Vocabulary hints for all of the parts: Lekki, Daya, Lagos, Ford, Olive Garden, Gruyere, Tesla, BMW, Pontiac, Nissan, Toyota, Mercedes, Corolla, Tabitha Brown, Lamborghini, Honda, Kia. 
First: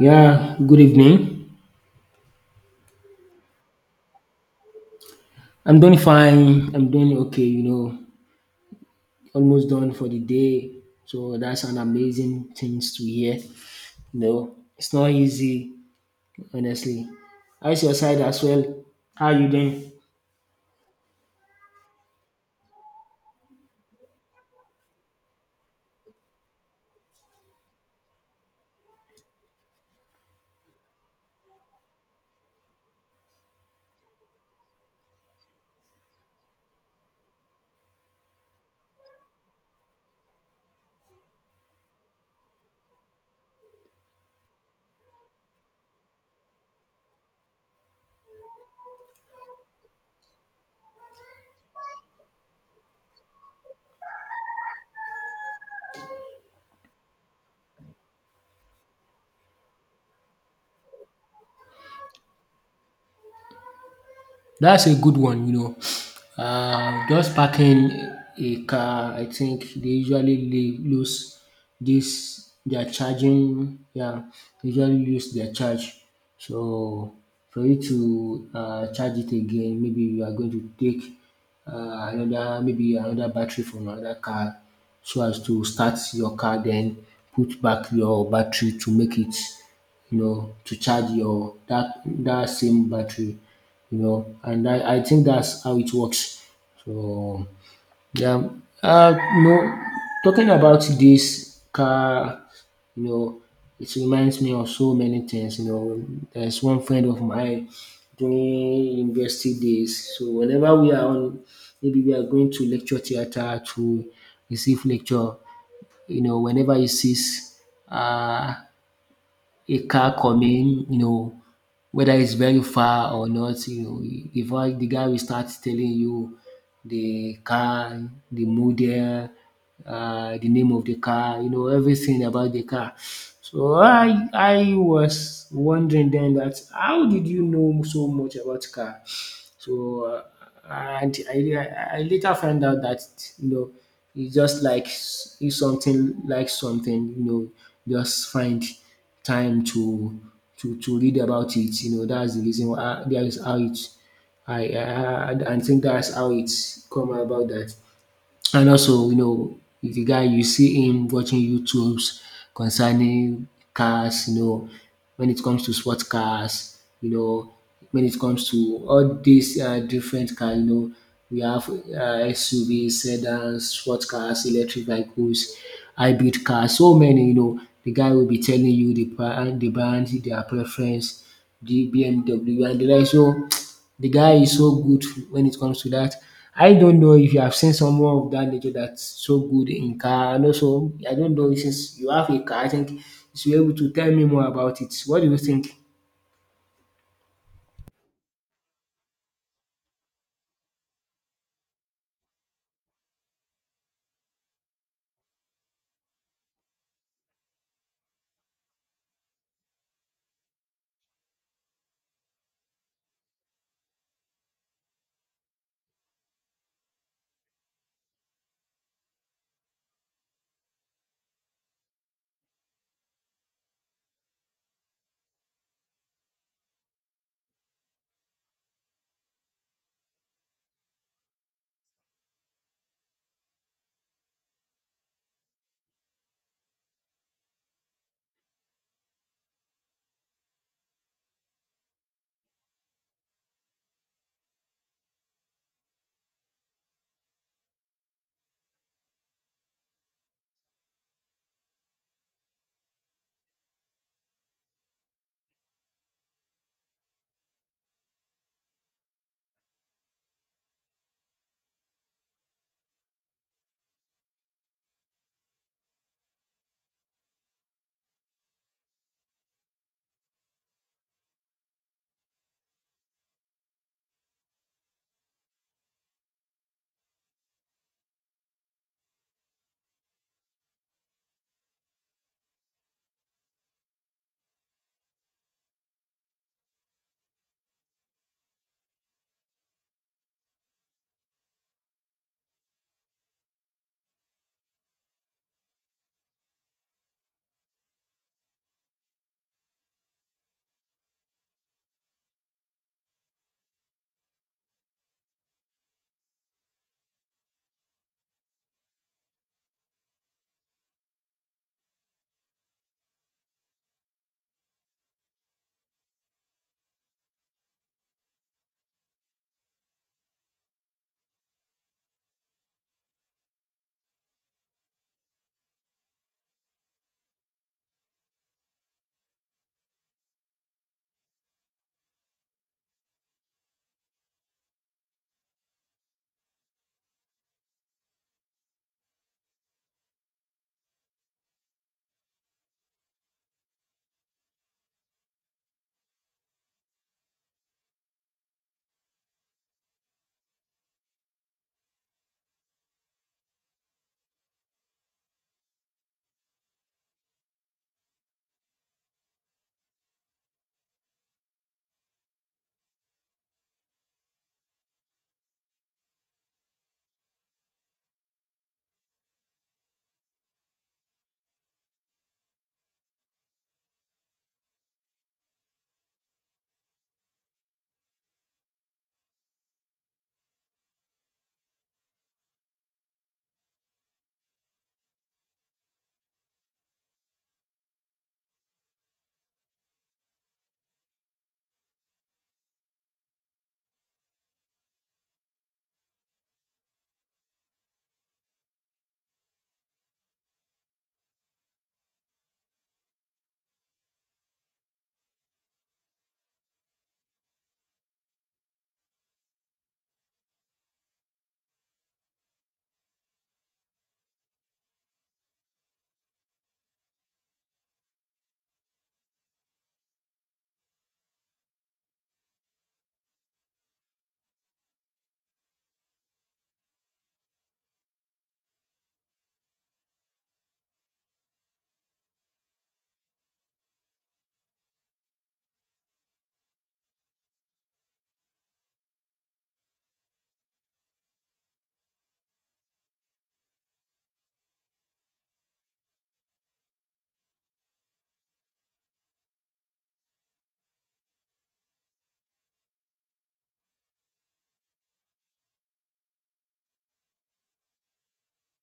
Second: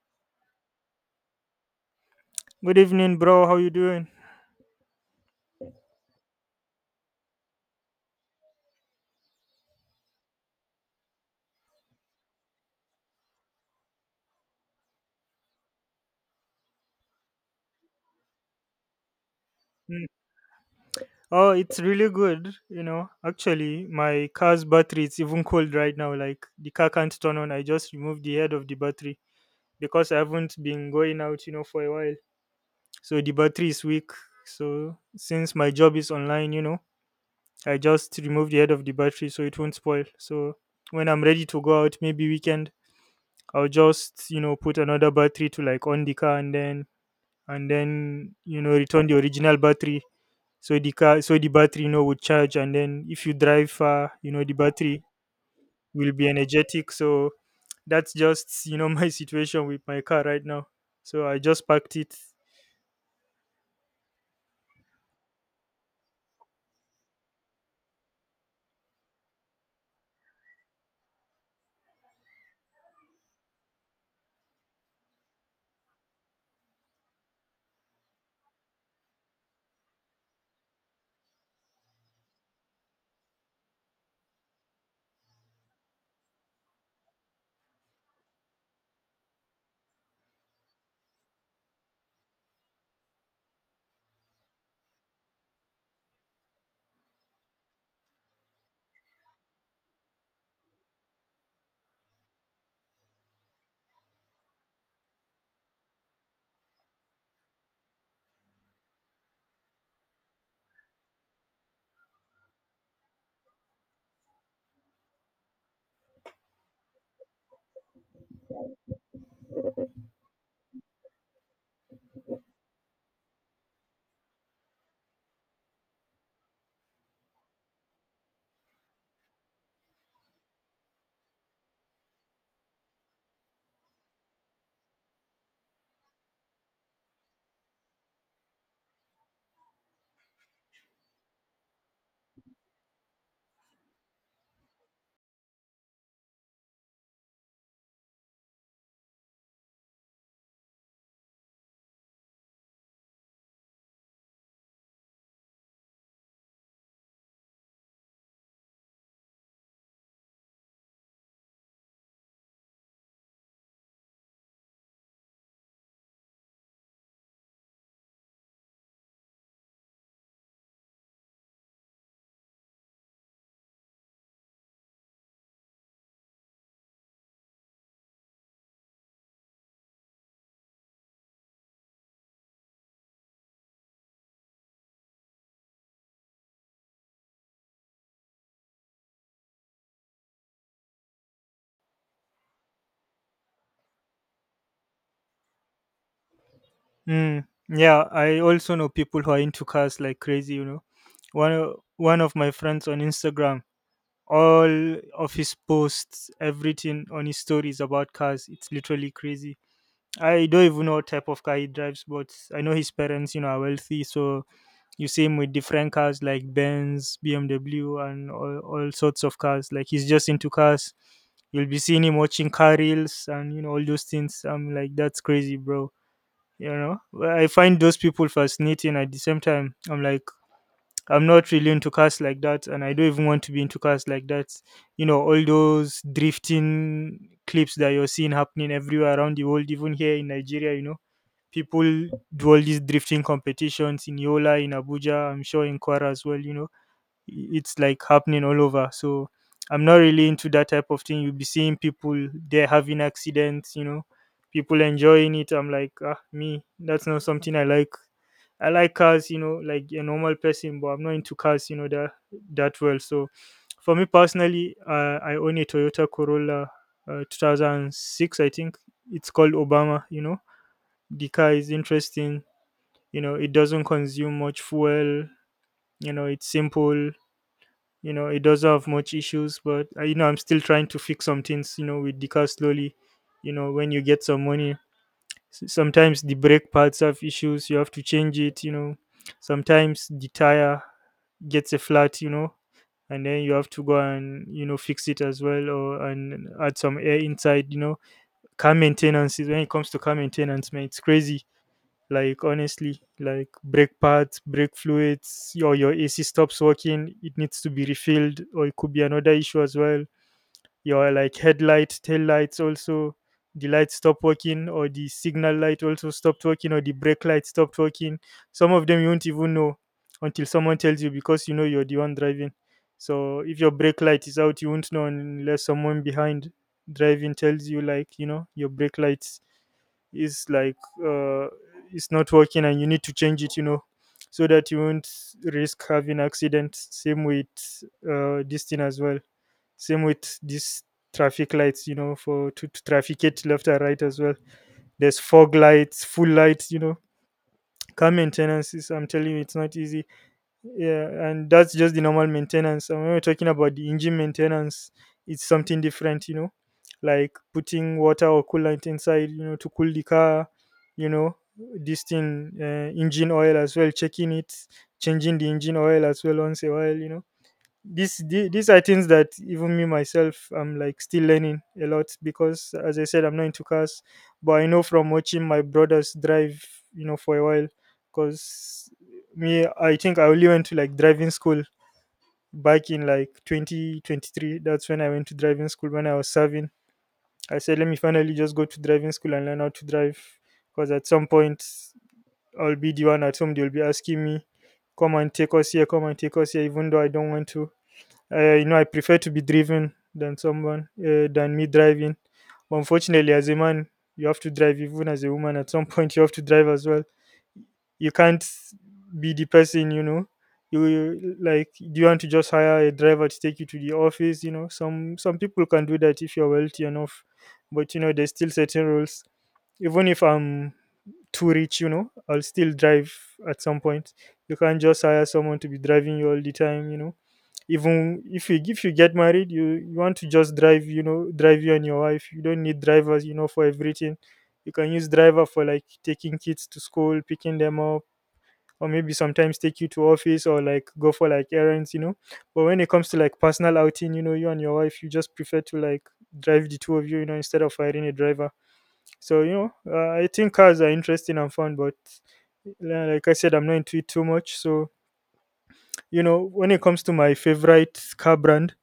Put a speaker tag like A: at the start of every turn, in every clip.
A: Yeah, good evening.
B: Good evening, bro. How you doing?
A: I'm doing fine. I'm doing okay, you know, almost done for the day. So that's an amazing things to hear. You know, it's not easy, honestly. How's your side as well? How you doing?
B: Mm. Oh, it's really good. You know, actually, my car's battery it's even cold right now. Like the car can't turn on. I just removed the head of the battery because I haven't been going out, you know, for a while. So the battery is weak. So since my job is online, you know, I just remove the head of the battery so it won't spoil. So when I'm ready to go out, maybe weekend, I'll just you know put another battery to like on the car and then you know return the original battery. So the car, so the battery you know would charge, and then if you drive far, you know the battery will be energetic. So that's just you know my situation with my car right now. So I just packed it.
A: That's a good one, you know. Just parking a car, I think they usually lose this their charging, yeah, they usually lose their charge. So for you to charge it again, maybe you are going to take another maybe another battery from another car so as to start your car then put back your battery to make it you know to charge your that same battery you know, and I think that's how it works. So yeah, you know, talking about this car, you know, it reminds me of so many things. You know, there's one friend of mine during university days. So whenever we are on, maybe we are going to lecture theater to receive lecture. You know, whenever he sees uh a car coming, you know, whether it's very far or not, you know, if I the guy will start telling you the car, the model, the name of the car, you know, everything about the car. So I was wondering then that how did you know so much about car? So and I later find out that you know it's just like if something like something you know just find time to to read about it. You know that's the reason why that is how it I think that's how it's come about that and also, you know, if the guy you see him watching YouTubes concerning cars, you know, when it comes to sports cars, you know, when it comes to all these different cars, you know, we have SUVs, sedans, sports cars, electric vehicles, hybrid cars, so many, you know, the guy will be telling you the brand, their preference, the BMW and the like. So the guy is so good when it comes to that. I don't know if you have seen someone of that nature that's so good in car, and also I don't know, since you have a car, I think you should be able to tell me more about it. What do you think?
B: Mm, yeah, I also know people who are into cars like crazy, you know. One of my friends on Instagram. All of his posts, everything on his stories about cars. It's literally crazy. I don't even know what type of car he drives, but I know his parents, you know, are wealthy. So you see him with different cars like Benz, BMW, and all sorts of cars. Like he's just into cars. You'll be seeing him watching car reels and you know all those things. I'm like, that's crazy, bro. You know, well, I find those people fascinating. At the same time, I'm like, I'm not really into cars like that, and I don't even want to be into cars like that. You know, all those drifting clips that you're seeing happening everywhere around the world, even here in Nigeria, you know, people do all these drifting competitions in Yola, in Abuja, I'm sure in Kwara as well, you know it's like happening all over. So I'm not really into that type of thing. You'll be seeing people there having accidents, you know, people enjoying it. I'm like, ah, me, that's not something I like. I like cars, you know, like a normal person, but I'm not into cars, you know, that well. So for me personally, I own a Toyota Corolla 2006, I think. It's called Obama, you know. The car is interesting, you know, it doesn't consume much fuel, you know, it's simple, you know it doesn't have much issues but you know I'm still trying to fix some things you know with the car slowly, you know when you get some money. Sometimes the brake pads have issues, you have to change it, you know. Sometimes the tire gets a flat, you know, and then you have to go and you know fix it as well or and add some air inside, you know. Car maintenance is, when it comes to car maintenance man, it's crazy. Like honestly, like brake pads, brake fluids, or your AC stops working, it needs to be refilled, or it could be another issue as well. Your like headlight, tail lights also, the lights stop working, or the signal light also stopped working, or the brake light stopped working. Some of them you won't even know until someone tells you, because you know you're the one driving. So if your brake light is out, you won't know unless someone behind driving tells you like, you know, your brake light is like, uh, it's not working and you need to change it, you know, so that you won't risk having accidents. Same with this thing as well, same with these traffic lights, you know, for to trafficate left and right as well. There's fog lights, full lights, you know. Car maintenance is, I'm telling you, it's not easy. Yeah, and that's just the normal maintenance, and when we're talking about the engine maintenance, it's something different, you know. Like putting water or coolant inside, you know, to cool the car, you know, this thing, engine oil as well, checking it, changing the engine oil as well once a while, you know. These these are things that even me myself I'm like still learning a lot, because as I said, I'm not into cars, but I know from watching my brothers drive, you know, for a while. Because me, I think I only went to like driving school back in like 2023. That's when I went to driving school, when I was serving. I said let me finally just go to driving school and learn how to drive, because at some point I'll be the one at home, they'll be asking me, come and take us here, come and take us here, even though I don't want to. You know, I prefer to be driven than someone, than me driving. But unfortunately as a man you have to drive, even as a woman at some point you have to drive as well. You can't be the person, you know, like do you want to just hire a driver to take you to the office, you know. Some people can do that if you're wealthy enough, but you know there's still certain rules. Even if I'm too rich, you know, I'll still drive at some point. You can't just hire someone to be driving you all the time, you know. Even if you, if you get married, you want to just drive, you know, drive you and your wife. You don't need drivers, you know, for everything. You can use driver for like taking kids to school, picking them up, or maybe sometimes take you to office or like go for like errands, you know. But when it comes to like personal outing, you know, you and your wife, you just prefer to like drive the two of you, you know, instead of hiring a driver. So you know, I think cars are interesting and fun, but like I said, I'm not into it too much. So you know, when it comes to my favorite car brand,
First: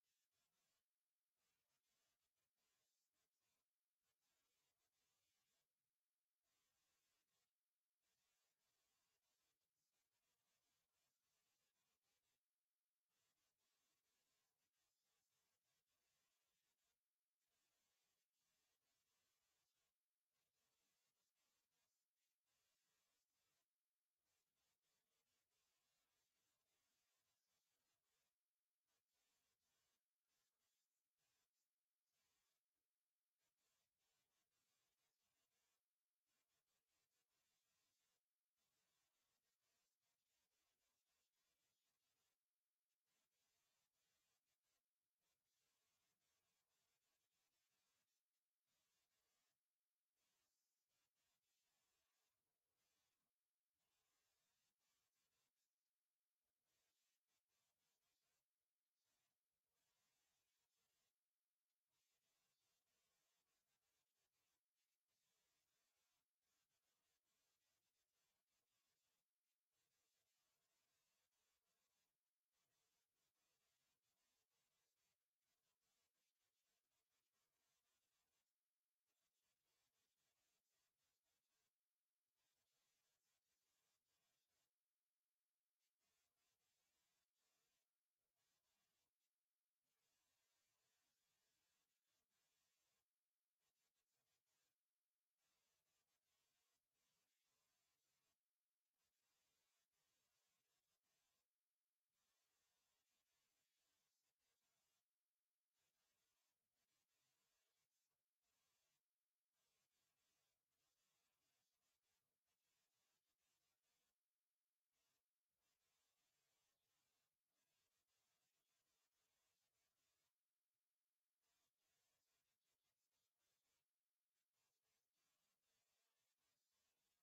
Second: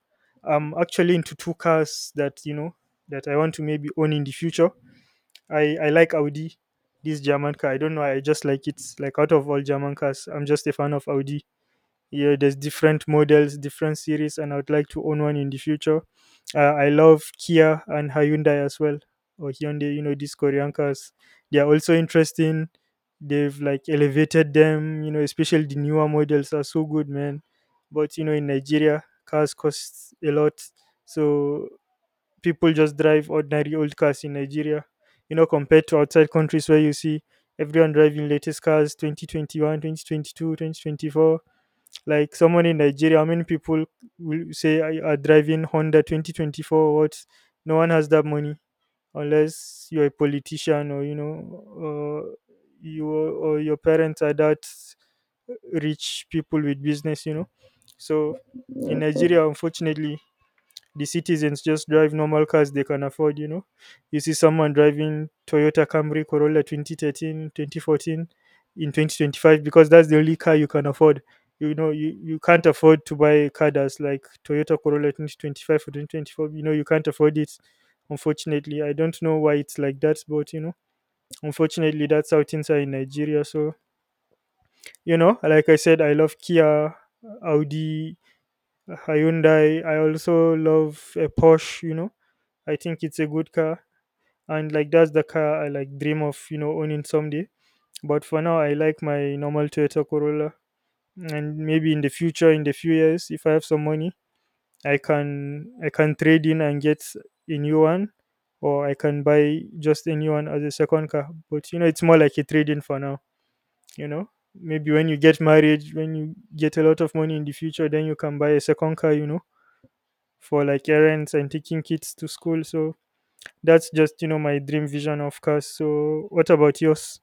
B: I'm actually into two cars that you know that I want to maybe own in the future. I like Audi, this German car. I don't know. I just like it. Like out of all German cars, I'm just a fan of Audi. Yeah, there's different models, different series, and I would like to own one in the future. I love Kia and Hyundai as well, or Hyundai, you know, these Korean cars, they are also interesting. They've like elevated them, you know, especially the newer models are so good man. But you know in Nigeria cars cost a lot. So people just drive ordinary old cars in Nigeria, you know, compared to outside countries where you see everyone driving latest cars 2021, 2022, 2024. Like someone in Nigeria, how many people will say are driving Honda 2024, what? No one has that money unless you're a politician or you know, uh, you or your parents are that rich people with business, you know. So in Nigeria, unfortunately, the citizens just drive normal cars they can afford, you know. You see someone driving Toyota Camry, Corolla 2013, 2014 in 2025 because that's the only car you can afford. You know you can't afford to buy a car that's like Toyota Corolla 2025 or 2024, you know, you can't afford it. Unfortunately I don't know why it's like that, but you know unfortunately that's how things are in Nigeria. So you know like I said, I love Kia, Audi, Hyundai. I also love a Porsche, you know. I think it's a good car, and like that's the car I like dream of, you know, owning someday. But for now, I like my normal Toyota Corolla, and maybe in the future, in the few years, if I have some money, I can trade in and get a new one, or I can buy just a new one as a second car. But you know, it's more like a trade in for now. You know, maybe when you get married, when you get a lot of money in the future, then you can buy a second car. You know, for like errands and taking kids to school. So that's just you know my dream vision of cars. So what about yours?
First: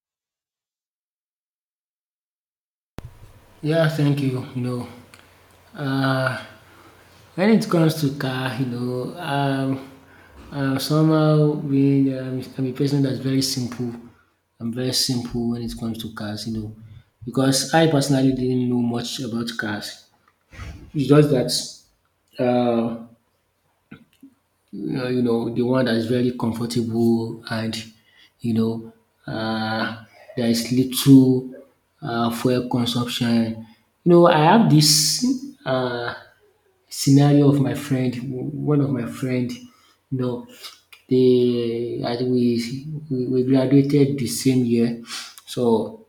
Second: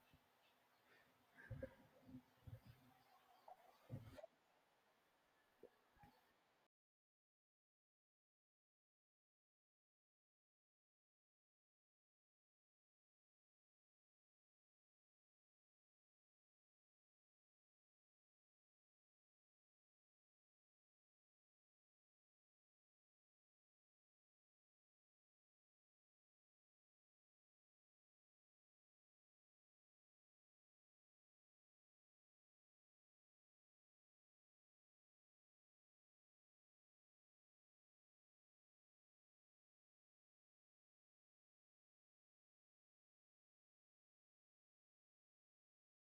A: Yeah, thank you. You know, uh, when it comes to car, you know, somehow being I'm a person that's very simple. I'm very simple when it comes to cars, you know, because I personally didn't know much about cars. It's just that uh, you know, the one that is very comfortable and, you know, uh, there is little fuel consumption. You know, I have this uh, scenario of my friend, one of my friend, you know, they, I think we graduated the same year. So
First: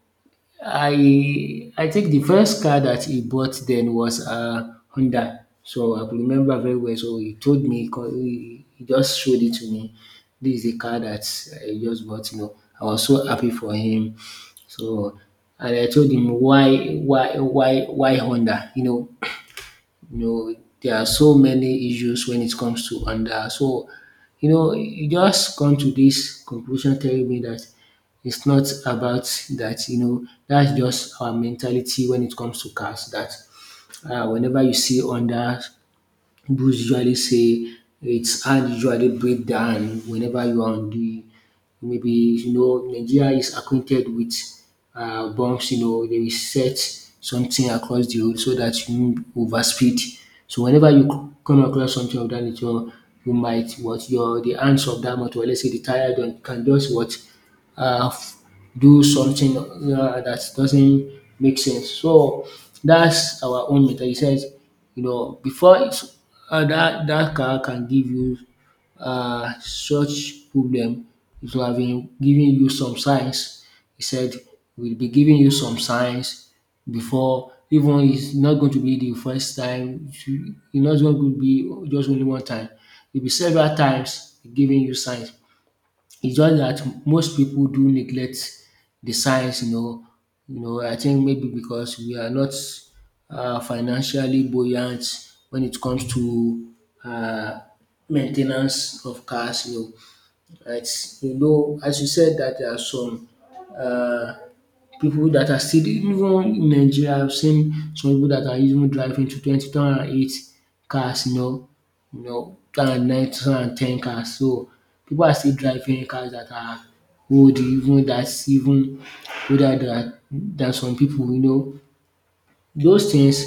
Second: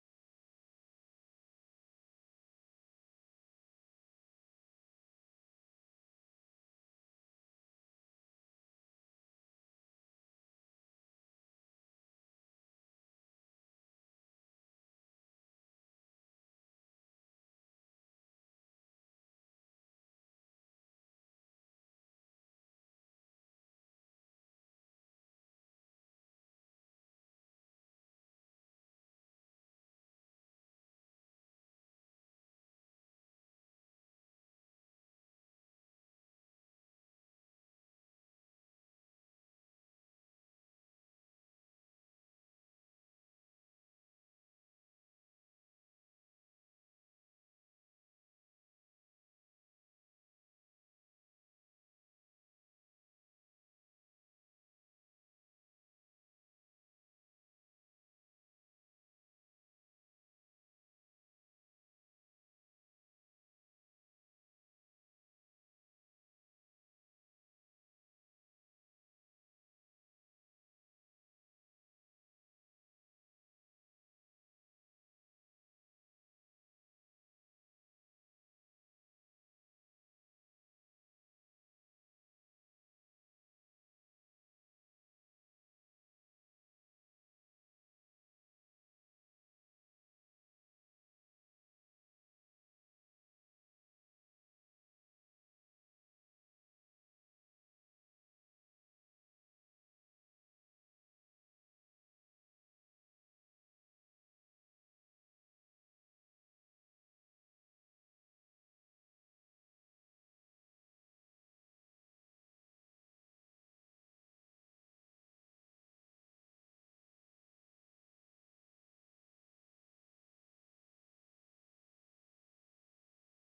A: I think the first car that he bought then was a Honda. So I could remember very well. So he told me, he co- he just showed it to me. This is the car that I just bought. You know, I was so happy for him. So and I told him why Honda. You know, there are so many issues when it comes to under. So you know you just come to this conclusion telling me that it's not about that, you know, that's just our mentality when it comes to cars, that whenever you see under. Those usually say it's hand usually break the whenever you are on the maybe you know Nigeria is acquainted with bumps, you know, they will set something across the road so that you no over speed. So whenever you come across something of that nature you might what your the hands of dat motor, let's say the tyre dem can just what uh, f- do something that doesn't make sense. So that's our own method. He says, you know, before it's, that car can give you such problem, it will have been giving you some signs. He said, we'll be giving you some signs before, even it's not going to be the first time, it's not going to be just only one time, it will be several times giving you signs. It's just that most people do neglect the science, you know. You know, I think maybe because we are not financially buoyant when it comes to uh, maintenance of cars, you know. It's, you know, as you said, that there are some uh, people that are still even in Nigeria, I've seen some people that are even driving to 2008 cars, you know, 2009, 2010 cars. So people are still driving cars that are old, even that's even older than some people, you know. Those things,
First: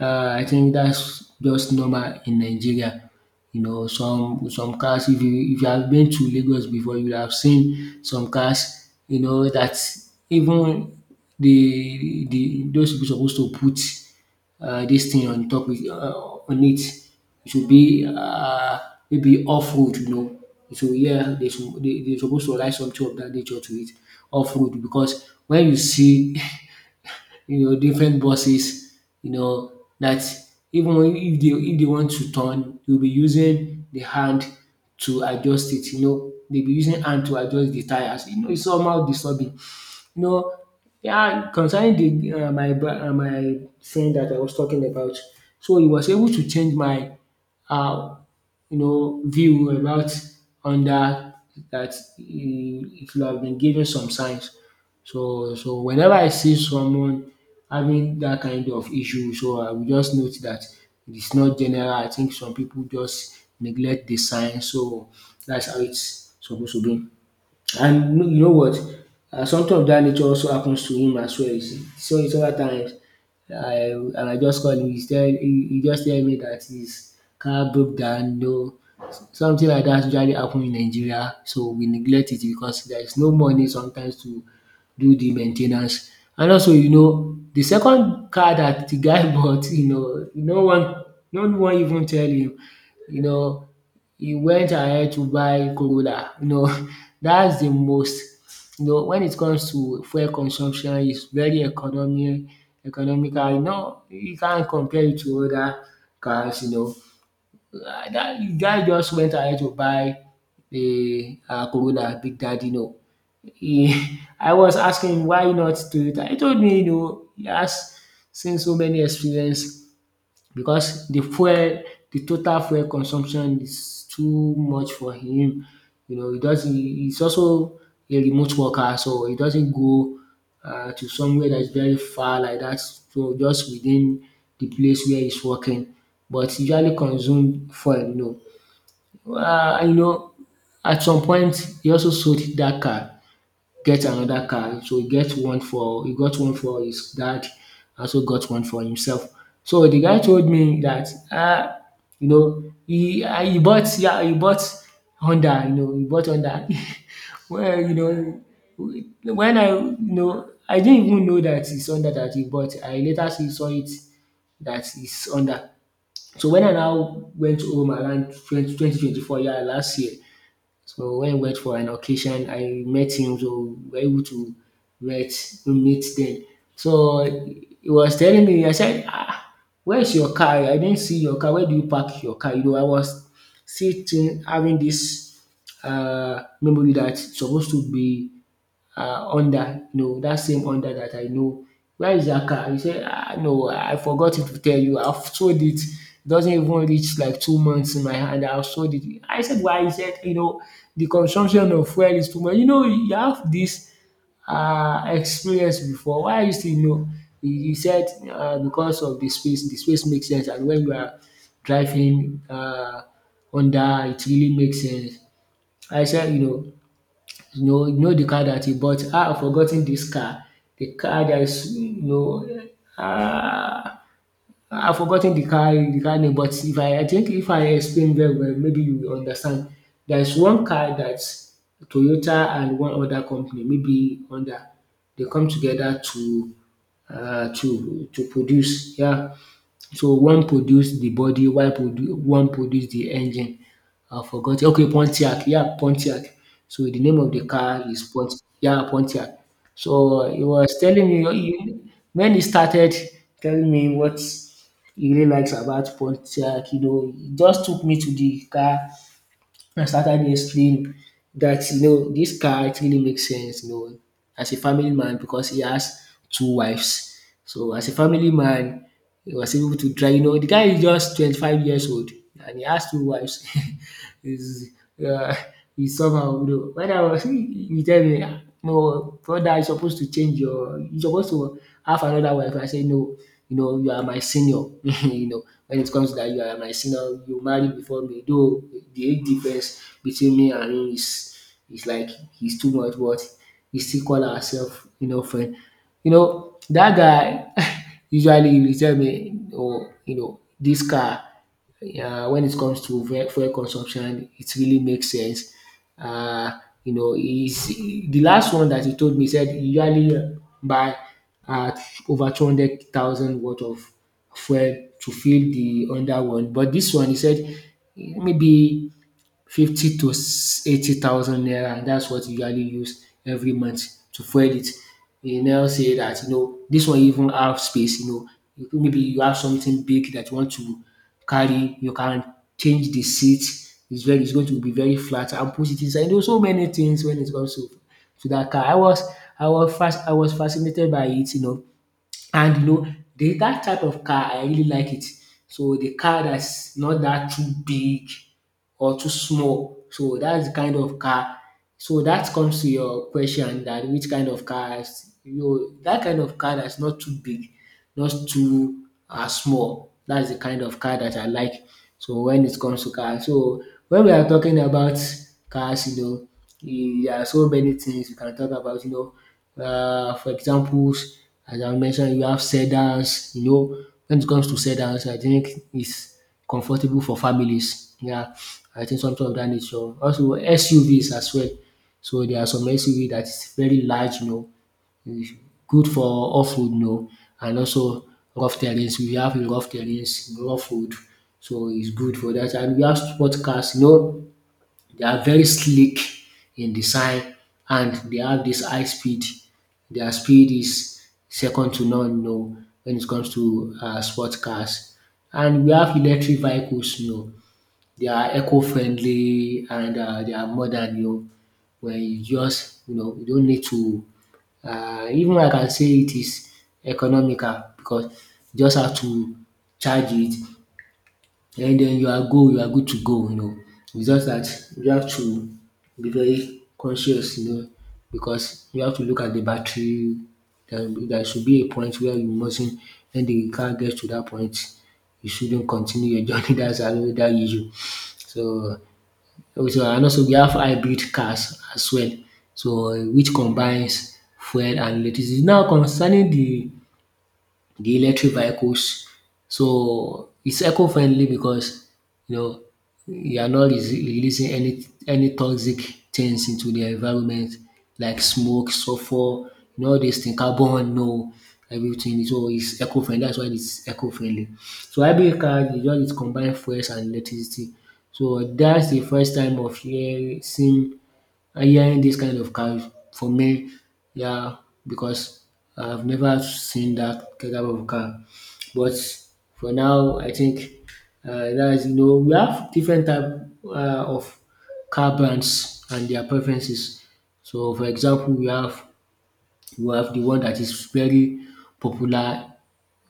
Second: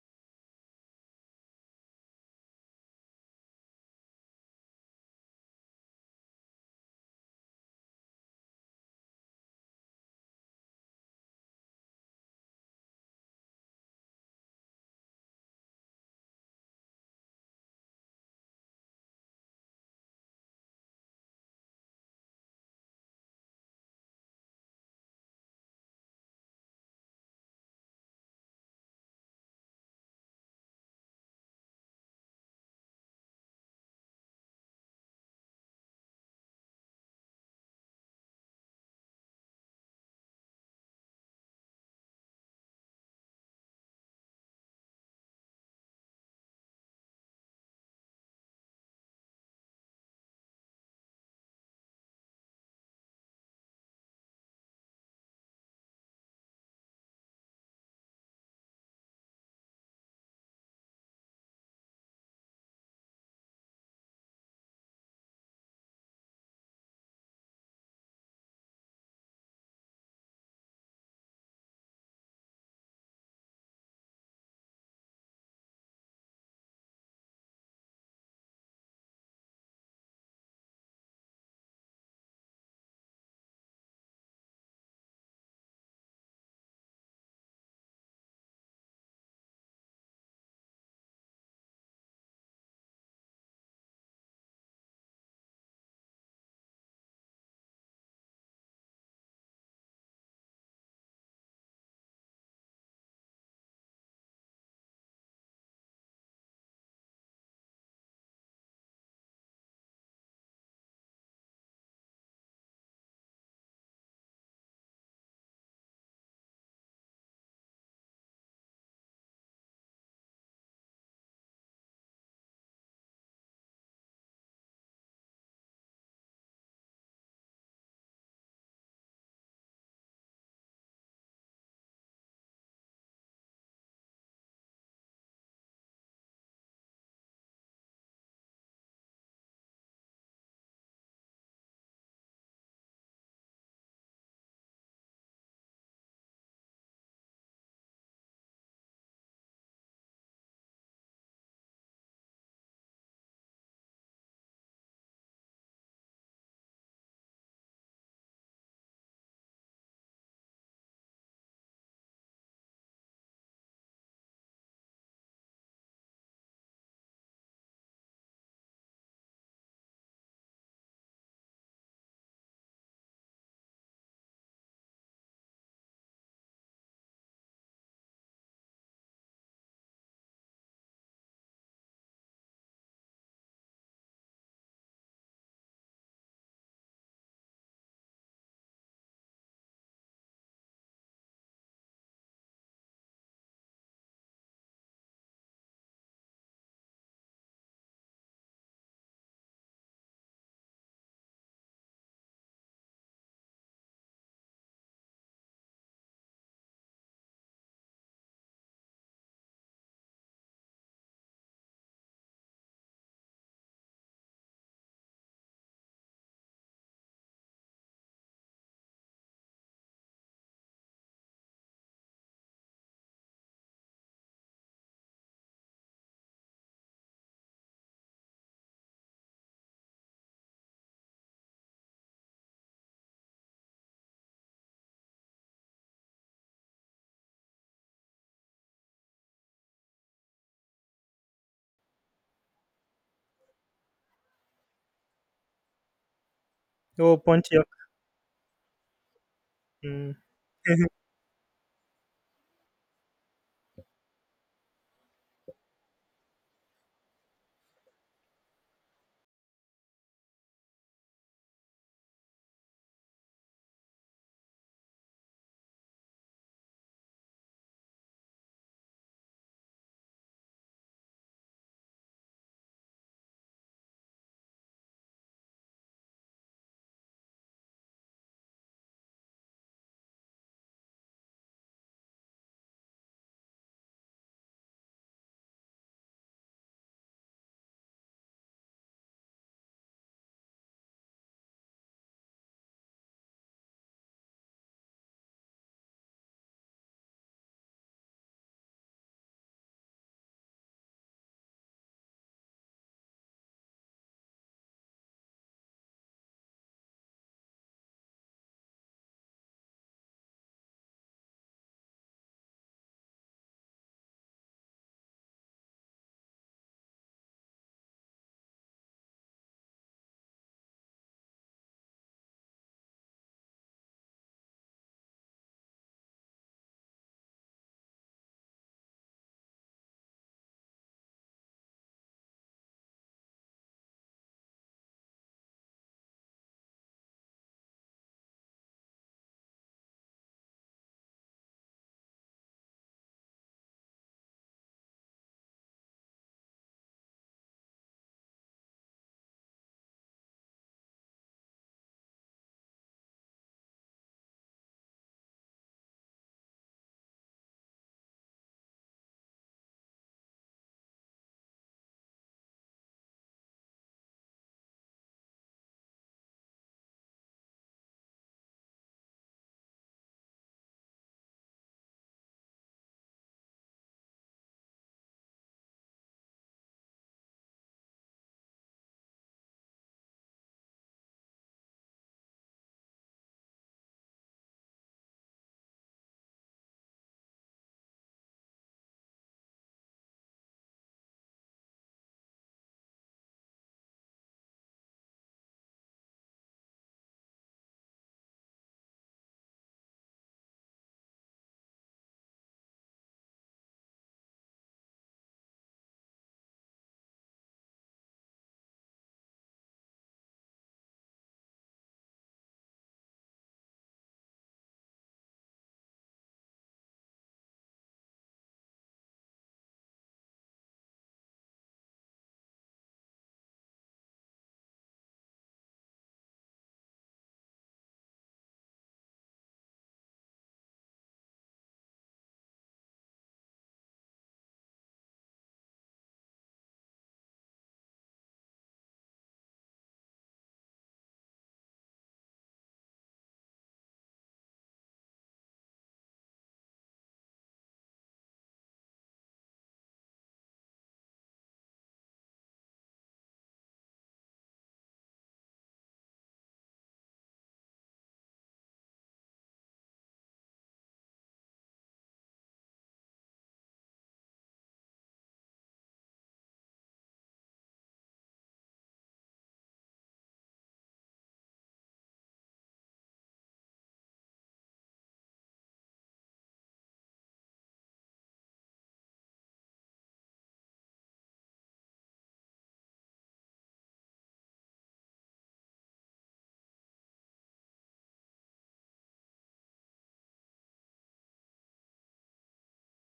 A: I think that's just normal in Nigeria. You know, some cars, if you have been to Lagos before, you have seen some cars, you know, that even the those people suppose to put dis thing on top with, on it. It should be maybe off road, you know. So yeah, they dey supposed to write something of that nature to it, off road, because when you see you know, different buses, you know, that even if they want to turn, they'll be using the hand to adjust it, you know, they'll be using hand to adjust the tires. You know, it's somehow disturbing. You know, yeah, concerning the my friend that I was talking about, so he was able to change my uh, you know view about on that, that he should have been given some signs. So whenever I see someone having that kind of issue, so I will just note that it's not general. I think some people just neglect the signs. So that's how it's supposed to be. And no, you know what? Something of that nature also happens to him as well. You see. So it's over times. I and I just call him. He just tell me that his car broke down. No, something like that usually happen in Nigeria. So we neglect it because there is no money sometimes to do the main ten ance. And also, you know, the second car that the guy bought, you know, no one even tell him. You know, he went ahead to buy Corolla. You know, that's the most, you know, when it comes to fuel consumption, it's very economy economical. You know, you can't compare it to other cars, you know. Ah, that guy just went ahead to buy a Corolla Big Daddy. No, he, I was asking him why not Toyota. He told me, you know, he has seen so many experience because the total fuel consumption is too much for him. You know, he doesn't he's also a remote worker, so he doesn't go to somewhere that is very far like that. So just within the place where he's working, but he usually consume fuel, no. You know, at some point he also sold that car, get another car. So he got one for his dad, also got one for himself. So the guy told me that, ah, you know, he bought, yeah, he bought Honda, you know, he bought Honda. Well, you know, I didn't even know that it's Honda that he bought. I later see saw it, that it's Honda. So when I now went home around twenty twenty twenty four, yeah, last year, so when we went for an occasion, I met him, so we were able to meet then. So he was telling me, I said, ah, where's your car? I didn't see your car. Where do you park your car? You know, I was sitting having this memory that's supposed to be under, no, that same under that I know. Where is that car? He said, "Ah, no, I forgot to tell you, I've sold it. Doesn't even reach like 2 months in my hand, I've sold it." I said, "Why?" He said, "You know, the consumption of fuel is too much." "You know you have this experience before, why are you still, you know?" He said, because of the space makes sense, and when you are driving under, it really makes sense." I said, you know the car that he bought. "Ah, I've forgotten this car. The car that is, you know, ah, I've forgotten the car, the car name, but if I think if I explain very well, maybe you will understand. There is one car that Toyota and one other company, maybe Honda, they come together to produce. Yeah, so one produce the body while produ one produce the engine. I forgot. Okay, Pontiac, yeah, Pontiac. So the
B: Oh,
A: name of the
B: Pontiac.
A: car is Pont yeah, Pontiac.
B: Mm.
A: So he was telling me when he started telling me what he really likes about Pontiac, you know, he just took me to the car. I started listening that, you know, this guy actually makes sense, you know, as a family man because he has two wives. So as a family man, he was able to drive. You know, the guy is just 25 years old and he has two wives. is uh, is somehow, you know, when I was he tell me, "Ah, no brother, you supposed to change your you are supposed to have another wife." I say, "No, you know, you are my senior." You know, when it comes to that, you are my senior, you marry before me, though the age difference between me and him is is like he's too much, but he still call ourself, you know, friend. You know that guy. Usually he will tell me, "Oh, you know this car, when it comes to fuel consumption, it really makes sense." Uh, you know, is the last one that he told me, said he usually buy uh, over 200,000 worth of fuel to fill the under one, but this one he said maybe 50 to 80,000 naira, and that's what e usually use every month to fuel it. E now say that, you know, this one even have space, you know, maybe you have something big that you want to carry, you can change the seat. It's very it's going to be very flat and put it inside. There are so many things when it comes to that car. I was fast. I was fascinated by it, you know. And you know, that type of car, I really like it. So the car that's not that too big or too small. So that's the kind of car. So that comes to your question, that which kind of cars, you know, that kind of car that's not too big, not too small. That's the kind of car that I like. So when it comes to cars, so when we are talking about cars, you know, eh, there are so many things you can talk about. You know, for examples, as I mentioned, you have sedans. You know, when it comes to sedans, I think it's comfortable for families. Yeah, I think something of that nature. Also, SUVs as well. So there are some SUV that is very large, you know, is good for off road, you know, and also rough terrains. We have rough terrains, rough road, so it's good for that. And we have sport cars, you know, they are very sleek in design and they have this high speed. Their speed is second to none, you know, when it comes to sport cars. And we have electric vehicles, you know, they are eco-friendly and they are modern, you know, where you just, you know, you don't need to, even I can say it is economical because you just have to charge it, and then you are go you are good to go, you know. It's just that you have to be very conscious, you know, because you have to look at the battery. There should be a point where you mustn't, when the car gets to that point, you shouldn't continue your journey. That's another issue. So, also, and also we have hybrid cars as well, so which combines fuel and electricity. Now, concerning the electric vehicles. So it's eco-friendly because, you know, you are not releasing any toxic things into the environment, like smoke, sulfur, you know, all these things, carbon, no, everything. So it's eco-friendly. That's why it's eco-friendly. So hybrid car, you just combine fuels and electricity. So that's the first time of hearing seeing hearing this kind of car for me, yeah, because I've never seen that kind of car. But for now, I think that is, you know, we have different type of car brands and their preferences. So, for example, we have the one that is very popular.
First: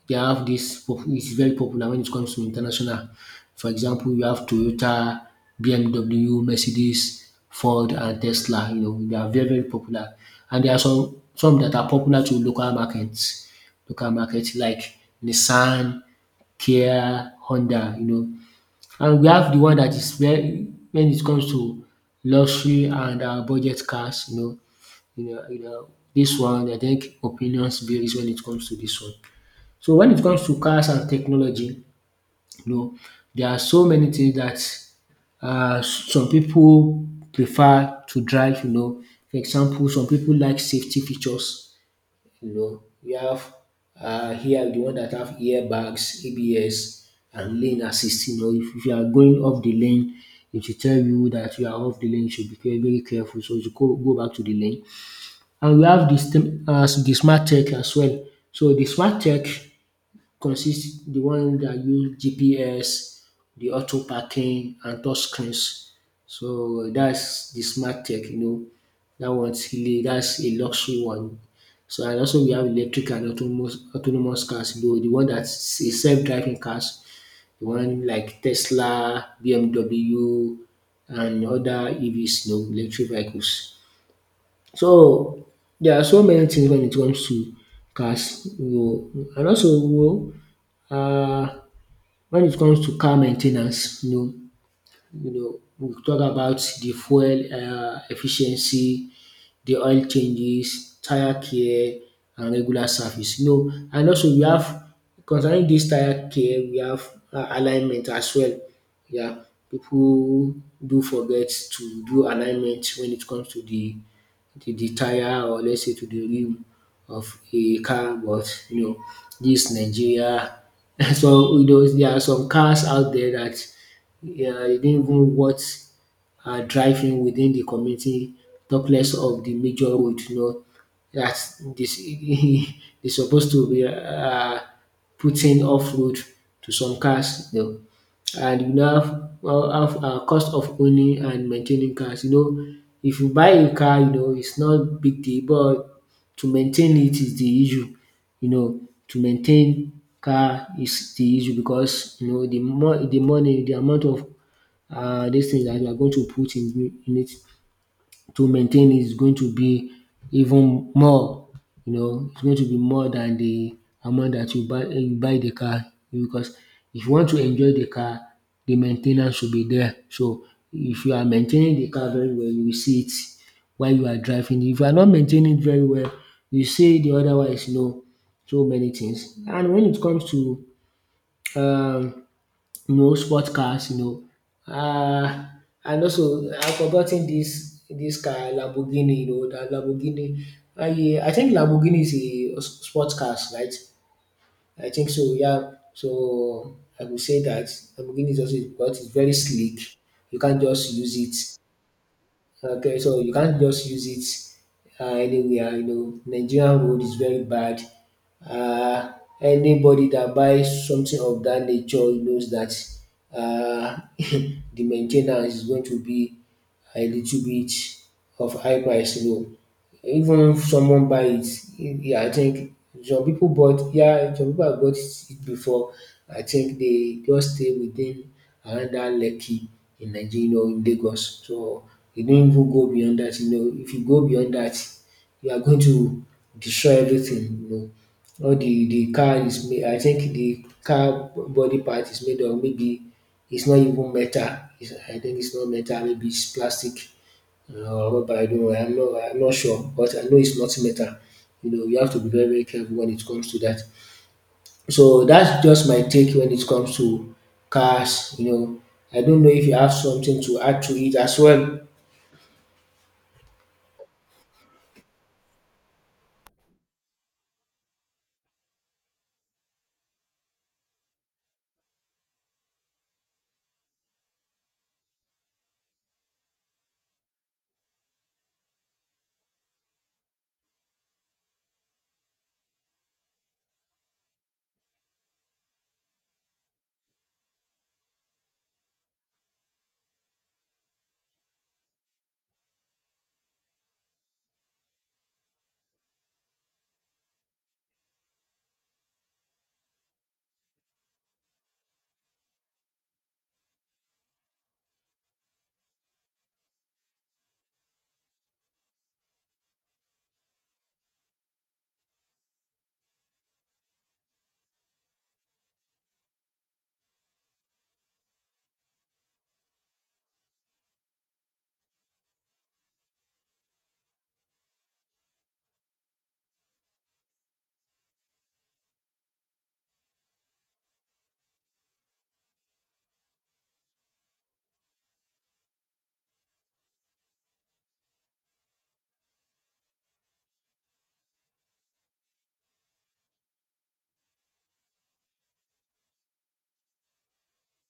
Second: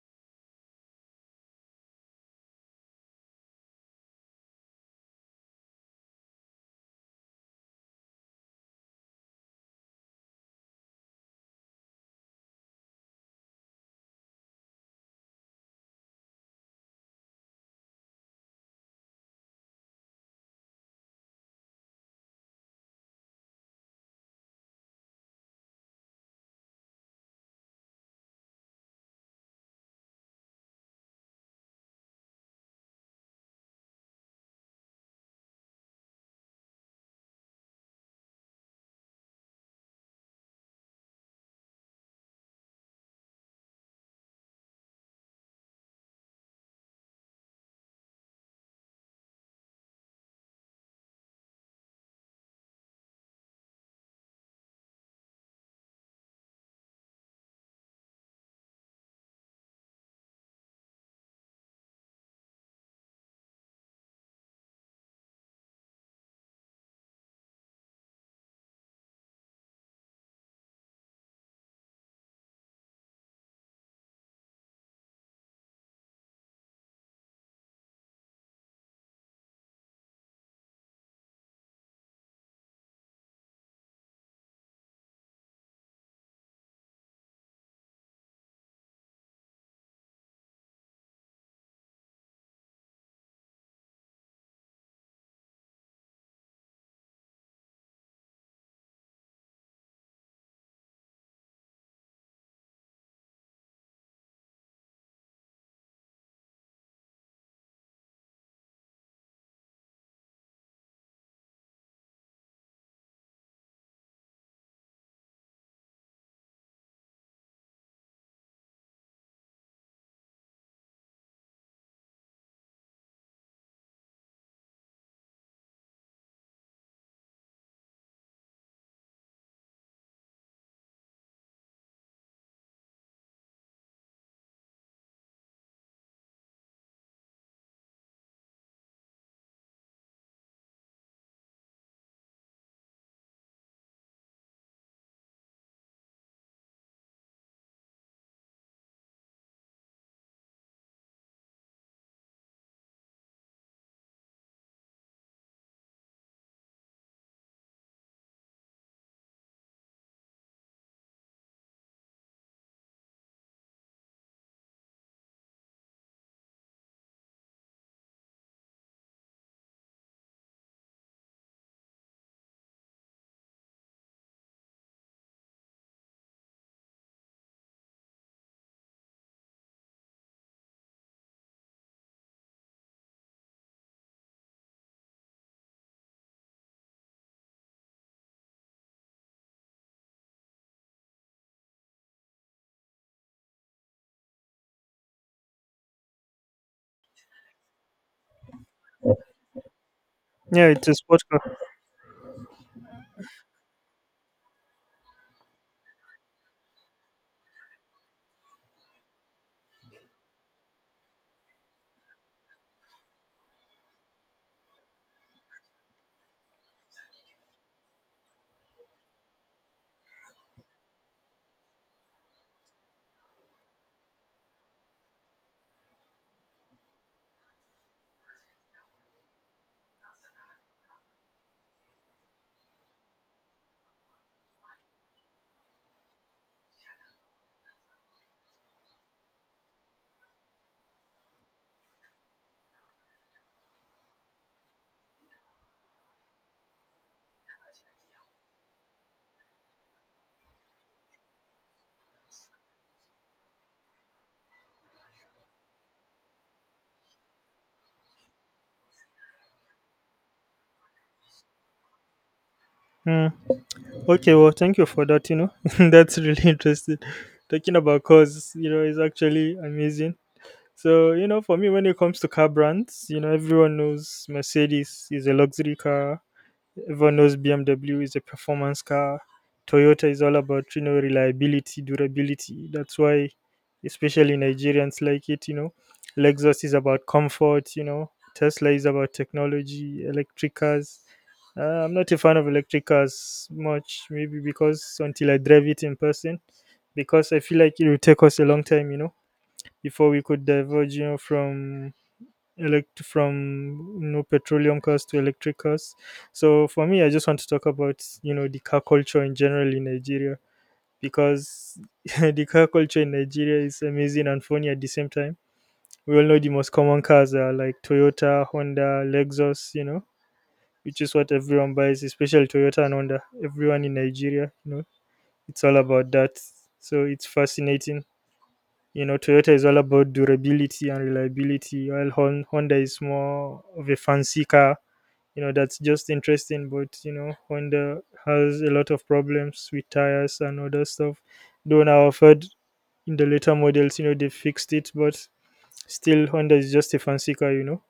A: They have this pop it's very popular when it comes to international. For example, you have Toyota, BMW, Mercedes, Ford, and Tesla. You know, they are very, very popular. And there are some that are popular to local markets. Local markets like Nissan, Kia, Honda, you know. And we have the one that is very when it comes to luxury and budget cars, you know, this one I think opinions varies when it comes to this one. So when it comes to cars and technology, you know, there are so many things that some people prefer to drive, you know. For example, some people like safety features, you know. We have here the one that have airbags, ABS and lane assist. You know, if you are going off the lane, it will tell you that you are off the lane, you should be very, very careful so you go back to the lane. And we have the the smart tech as well. So the smart tech consist the one that use GPS, the auto parking and touch screens. So that's the smart tech, you know. That one's really that's a luxury one. So and also we have electric and autonomous cars, you the one that's a self-driving cars, the one like Tesla, BMW and other EVs, you know, electric vehicles. So there are so many things when it comes to cars, you know. And also, you know, Wen it comes to car main ten ance you know, you know, we go talk about de fuel efficiency, the oil changes, tire care and regular service. You know, and also we have, concerning this tire care, we have alignment as well. Yeah, people do forget to do alignment when it comes to the tire, or let's say to the rim of a car. But you know, this Nigeria. So you know, there are some cars out there that, yeah, e not even what driving within the community, talk less of the major road. You know, that this they supposed to be putting off road to some cars. You know. And you now have, well, have cost of owning and maintaining cars. You know, if you buy a car, you know it's not big deal, but to maintain it is the issue. You know, to maintain car is the issue, because you know the more the money, the amount of these things that you are going to put in it to maintain it is going to be even more. You know, it's going to be more than the amount that you buy the car, because if you want to enjoy the car, the maintenance should be there. So if you are maintaining the car very well, you will see it while you are driving. If you are not maintaining it very well, you see the otherwise, you know, so many things. And when it comes to um you know, sports cars, you know. And also, I've forgotten this car, Lamborghini, you know, the Lamborghini. I think Lamborghini is a sports cars, right? I think so, yeah. So I would say that Lamborghini is also because it's very sleek. You can't
B: Yeah, it's
A: just
B: a
A: use
B: sport
A: it.
B: car.
A: Okay, so you can't just use it anywhere. You know, Nigerian road is very bad. Uh, Anybody that buys something of that nature knows that uh, the maintenance is going to be a little bit of high price. You know, even if someone buy it, yeah, I think some people bought, yeah, some people have bought it before. I think they just stay within around Lekki in Nigeria, you know, in Lagos. So you don't even go beyond that. You know, if you go beyond that, you are going to destroy everything. You know, all the car is made. I think the car body part is made of maybe it's not even metal. I think it's not metal. Maybe it's plastic. But I know I'm not sure, but I know it's not metal. You know, you have to be very, very careful when it comes to that. So that's just my take when it comes to cars. You know, I don't know if you have something to add to it as well.
B: Mm. Okay, well, thank you for that. You know, that's really interesting. Talking about cars, you know, is actually amazing. So you know, for me, when it comes to car brands, you know, everyone knows Mercedes is a luxury car. Everyone knows BMW is a performance car. Toyota is all about you know reliability, durability. That's why, especially Nigerians like it. You know, Lexus is about comfort. You know, Tesla is about technology. Electric cars. I'm not a fan of electric cars much, maybe because until I drive it in person, because I feel like it will take us a long time. You know, before we could diverge. You know, from petroleum cars to electric cars. So for me, I just want to talk about you know the car culture in general in Nigeria, because the car culture in Nigeria is amazing and funny at the same time. We all know the most common cars are like Toyota, Honda, Lexus, you know, which is what everyone buys, especially Toyota and Honda. Everyone in Nigeria, you know, it's all about that. So it's fascinating. You know, Toyota is all about durability and reliability, while Honda is more of a fancy car. You know, that's just interesting. But you know, Honda has a lot of problems with tires and other stuff. Though now I've heard in the later models, you know, they fixed it. But still, Honda is just a fancy car, you know.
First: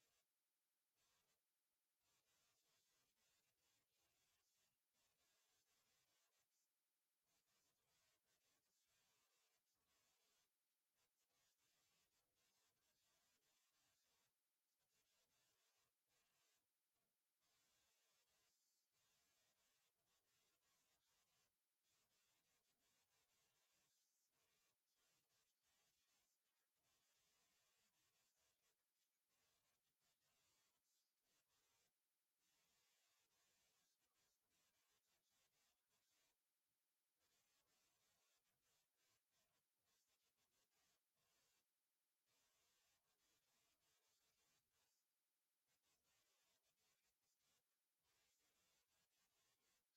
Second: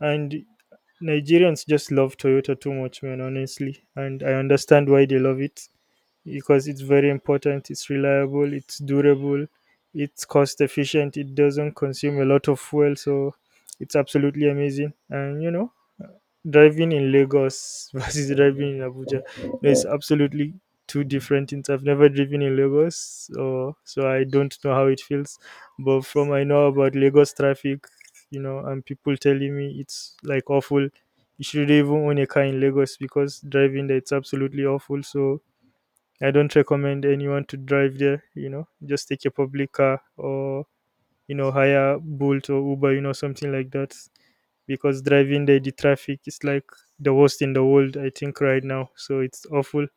B: And Nigerians just love Toyota too much, man, honestly. And I understand why they love it, because it's very important, it's reliable, it's durable, it's cost efficient, it doesn't consume a lot of fuel. So it's absolutely amazing. And you know, driving in Lagos versus driving in Abuja, there's absolutely two different things. I've never driven in Lagos, so I don't know how it feels, but from I know about Lagos traffic, you know, and people telling me it's like awful, you should even own a car in Lagos, because driving there, it's absolutely awful. So I don't recommend anyone to drive there, you know, just take a public car or, you know, hire Bolt or Uber, you know, something like that. Because driving there, the traffic is like the worst in the world, I think, right now. So it's awful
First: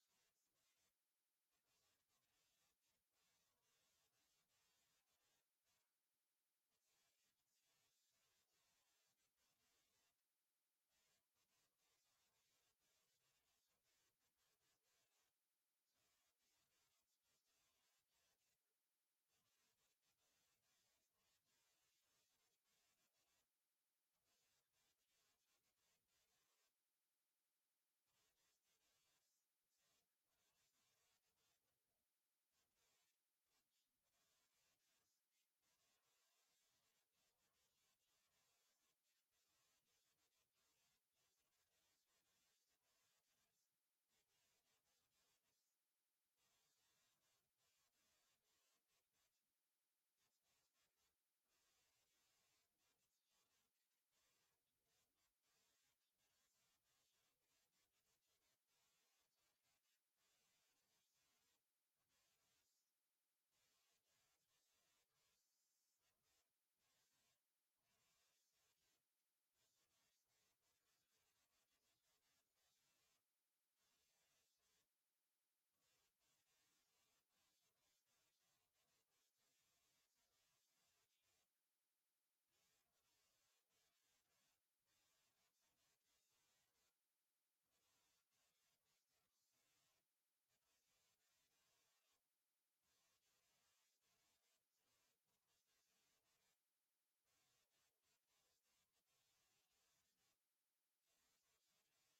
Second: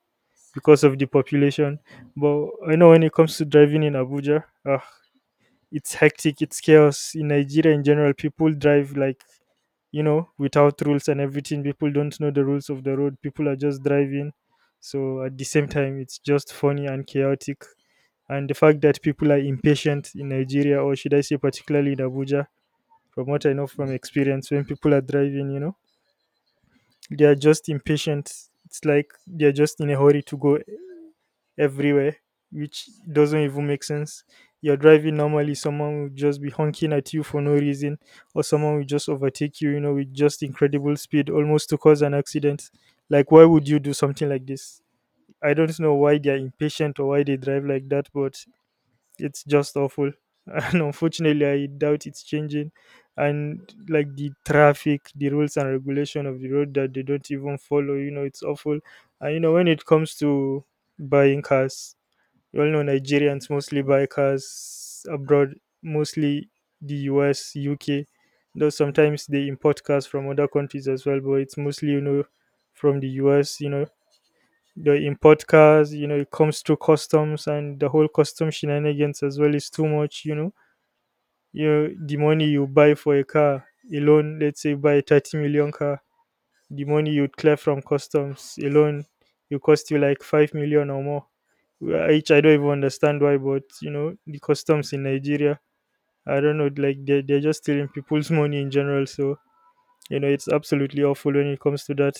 B: because of the population. But I know when it comes to driving in Abuja, ah, it's hectic, it's chaos. In Nigeria in general, people drive like, you know, without rules and everything. People don't know the rules of the road. People are just driving. So at the same time, it's just funny and chaotic. And the fact that people are impatient in Nigeria, or should I say, particularly in Abuja, from what I know from experience, when people are driving, you know, they are just impatient. It's like they are just in a hurry to go everywhere, which doesn't even make sense. You're driving normally, someone will just be honking at you for no reason, or someone will just overtake you, you know, with just incredible speed, almost to cause an accident. Like, why would you do something like this? I don't know why they're impatient or why they drive like that, but it's just awful. And unfortunately, I doubt it's changing. And like the traffic, the rules and regulation of the road that they don't even follow, you know, it's awful. And you know, when it comes to buying cars, you all know Nigerians mostly buy cars abroad, mostly the US, UK. Though sometimes they import cars from other countries as well, but it's mostly, you know, from the US, you know. They import cars, you know, it comes through customs, and the whole custom shenanigans as well is too much, you know. You, the money you buy for a car alone, let's say you buy a 30 million car, the money you'd clear from customs alone will cost you like 5 million or more, which I don't even understand why. But you know, the customs in Nigeria, I don't know, like they're just stealing people's money in general. So you know, it's absolutely awful when it comes to that.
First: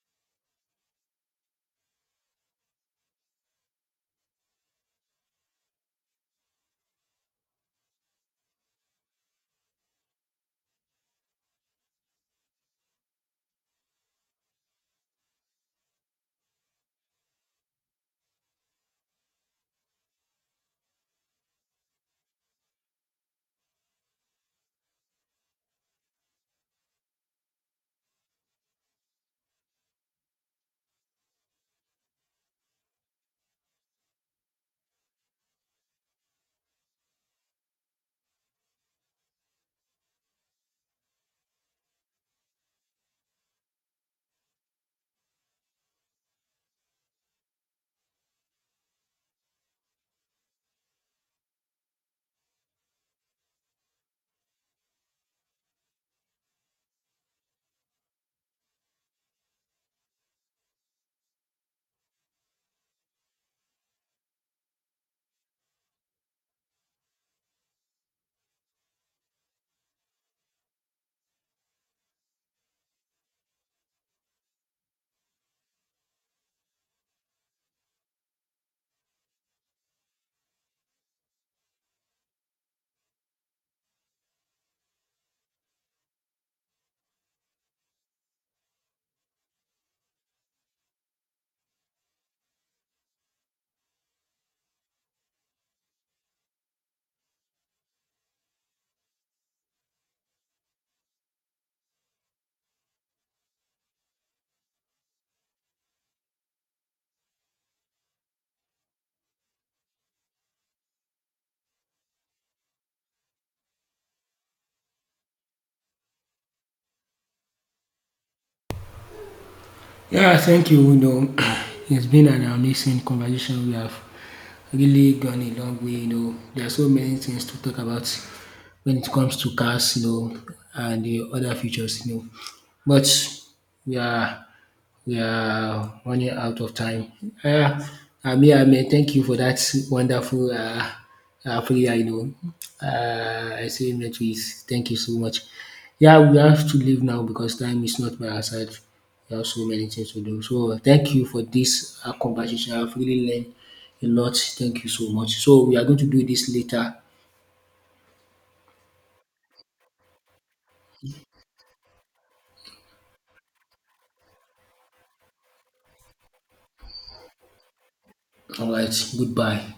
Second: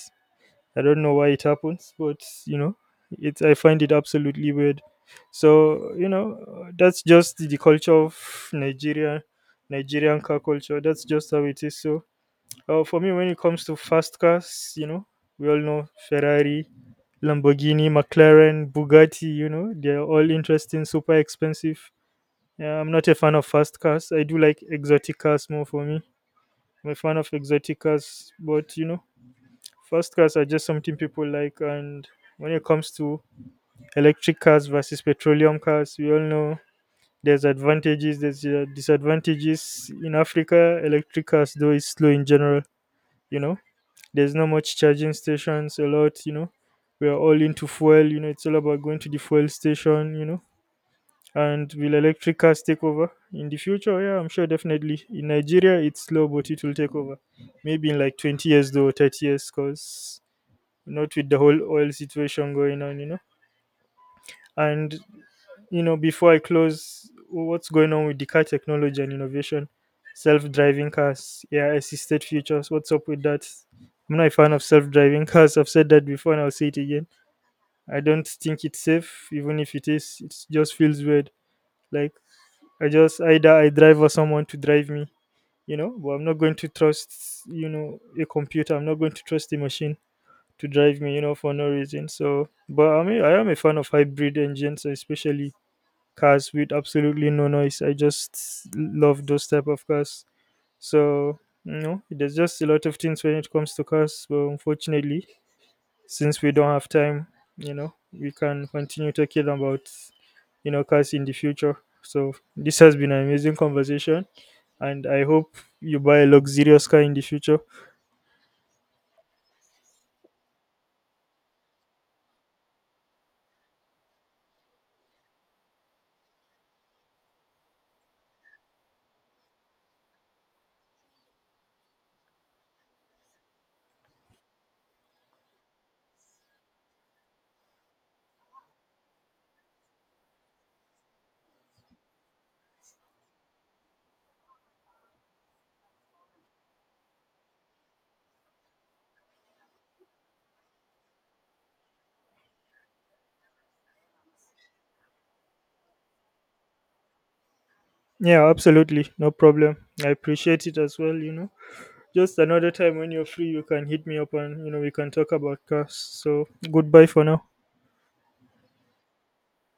B: I don't know why it happens, but you know, it's I find it absolutely weird. So you know, that's just the culture of Nigeria, Nigerian car culture. That's just how it is. So for me, when it comes to fast cars, you know, we all know Ferrari, Lamborghini, McLaren, Bugatti, you know, they're all interesting, super expensive. Yeah, I'm not a fan of fast cars. I do like exotic cars more. For me, I'm a fan of exotic cars, but you know, fast cars are just something people like. And when it comes to electric cars versus petroleum cars, we all know there's advantages, there's disadvantages. In Africa, electric cars, though, is slow in general, you know. There's not much charging stations a lot, you know. We are all into fuel, you know, it's all about going to the fuel station, you know. And will electric cars take over in the future? Yeah, I'm sure definitely. In Nigeria, it's slow, but it will take over. Maybe in like 20 years, though, 30 years, because not with the whole oil situation going on, you know. And you know, before I close, what's going on with the car technology and innovation? Self driving cars, yeah, assisted futures. What's up with that? I'm not a fan of self driving cars. I've said that before and I'll say it again. I don't think it's safe, even if it is. It just feels weird. Like, I just, either I drive or someone to drive me, you know, but I'm not going to trust, you know, a computer. I'm not going to trust a machine to drive me, you know, for no reason. So, but I mean, I am a fan of hybrid engines, especially cars with absolutely no noise. I just love those type of cars. So you know, there's just a lot of things when it comes to cars. But unfortunately, since we don't have time, you know, we can continue talking about, you know, cars in the future. So this has been an amazing conversation, and I hope you buy a luxurious car in the future.
A: Yeah, thank you. You know, it's been an amazing conversation. We have really gone a long way. You know, there are so many things to talk about when it comes to cars. You know, and the other features. You know, but we are we are running out of time. Uh, I mean, thank you for that wonderful prayer, you know, I say make we thank you so much. Yeah, we have to leave now because time is not by our side. We have so many things to do. So thank you for this conversation. I've really learned a lot. Thank you so much. So we are going to do this later.
B: Yeah, absolutely, no problem. I appreciate it as well, you know. Just another time when you're free, you can hit me up, and you know, we can talk about cars. So goodbye for now.
A: Alright, goodbye.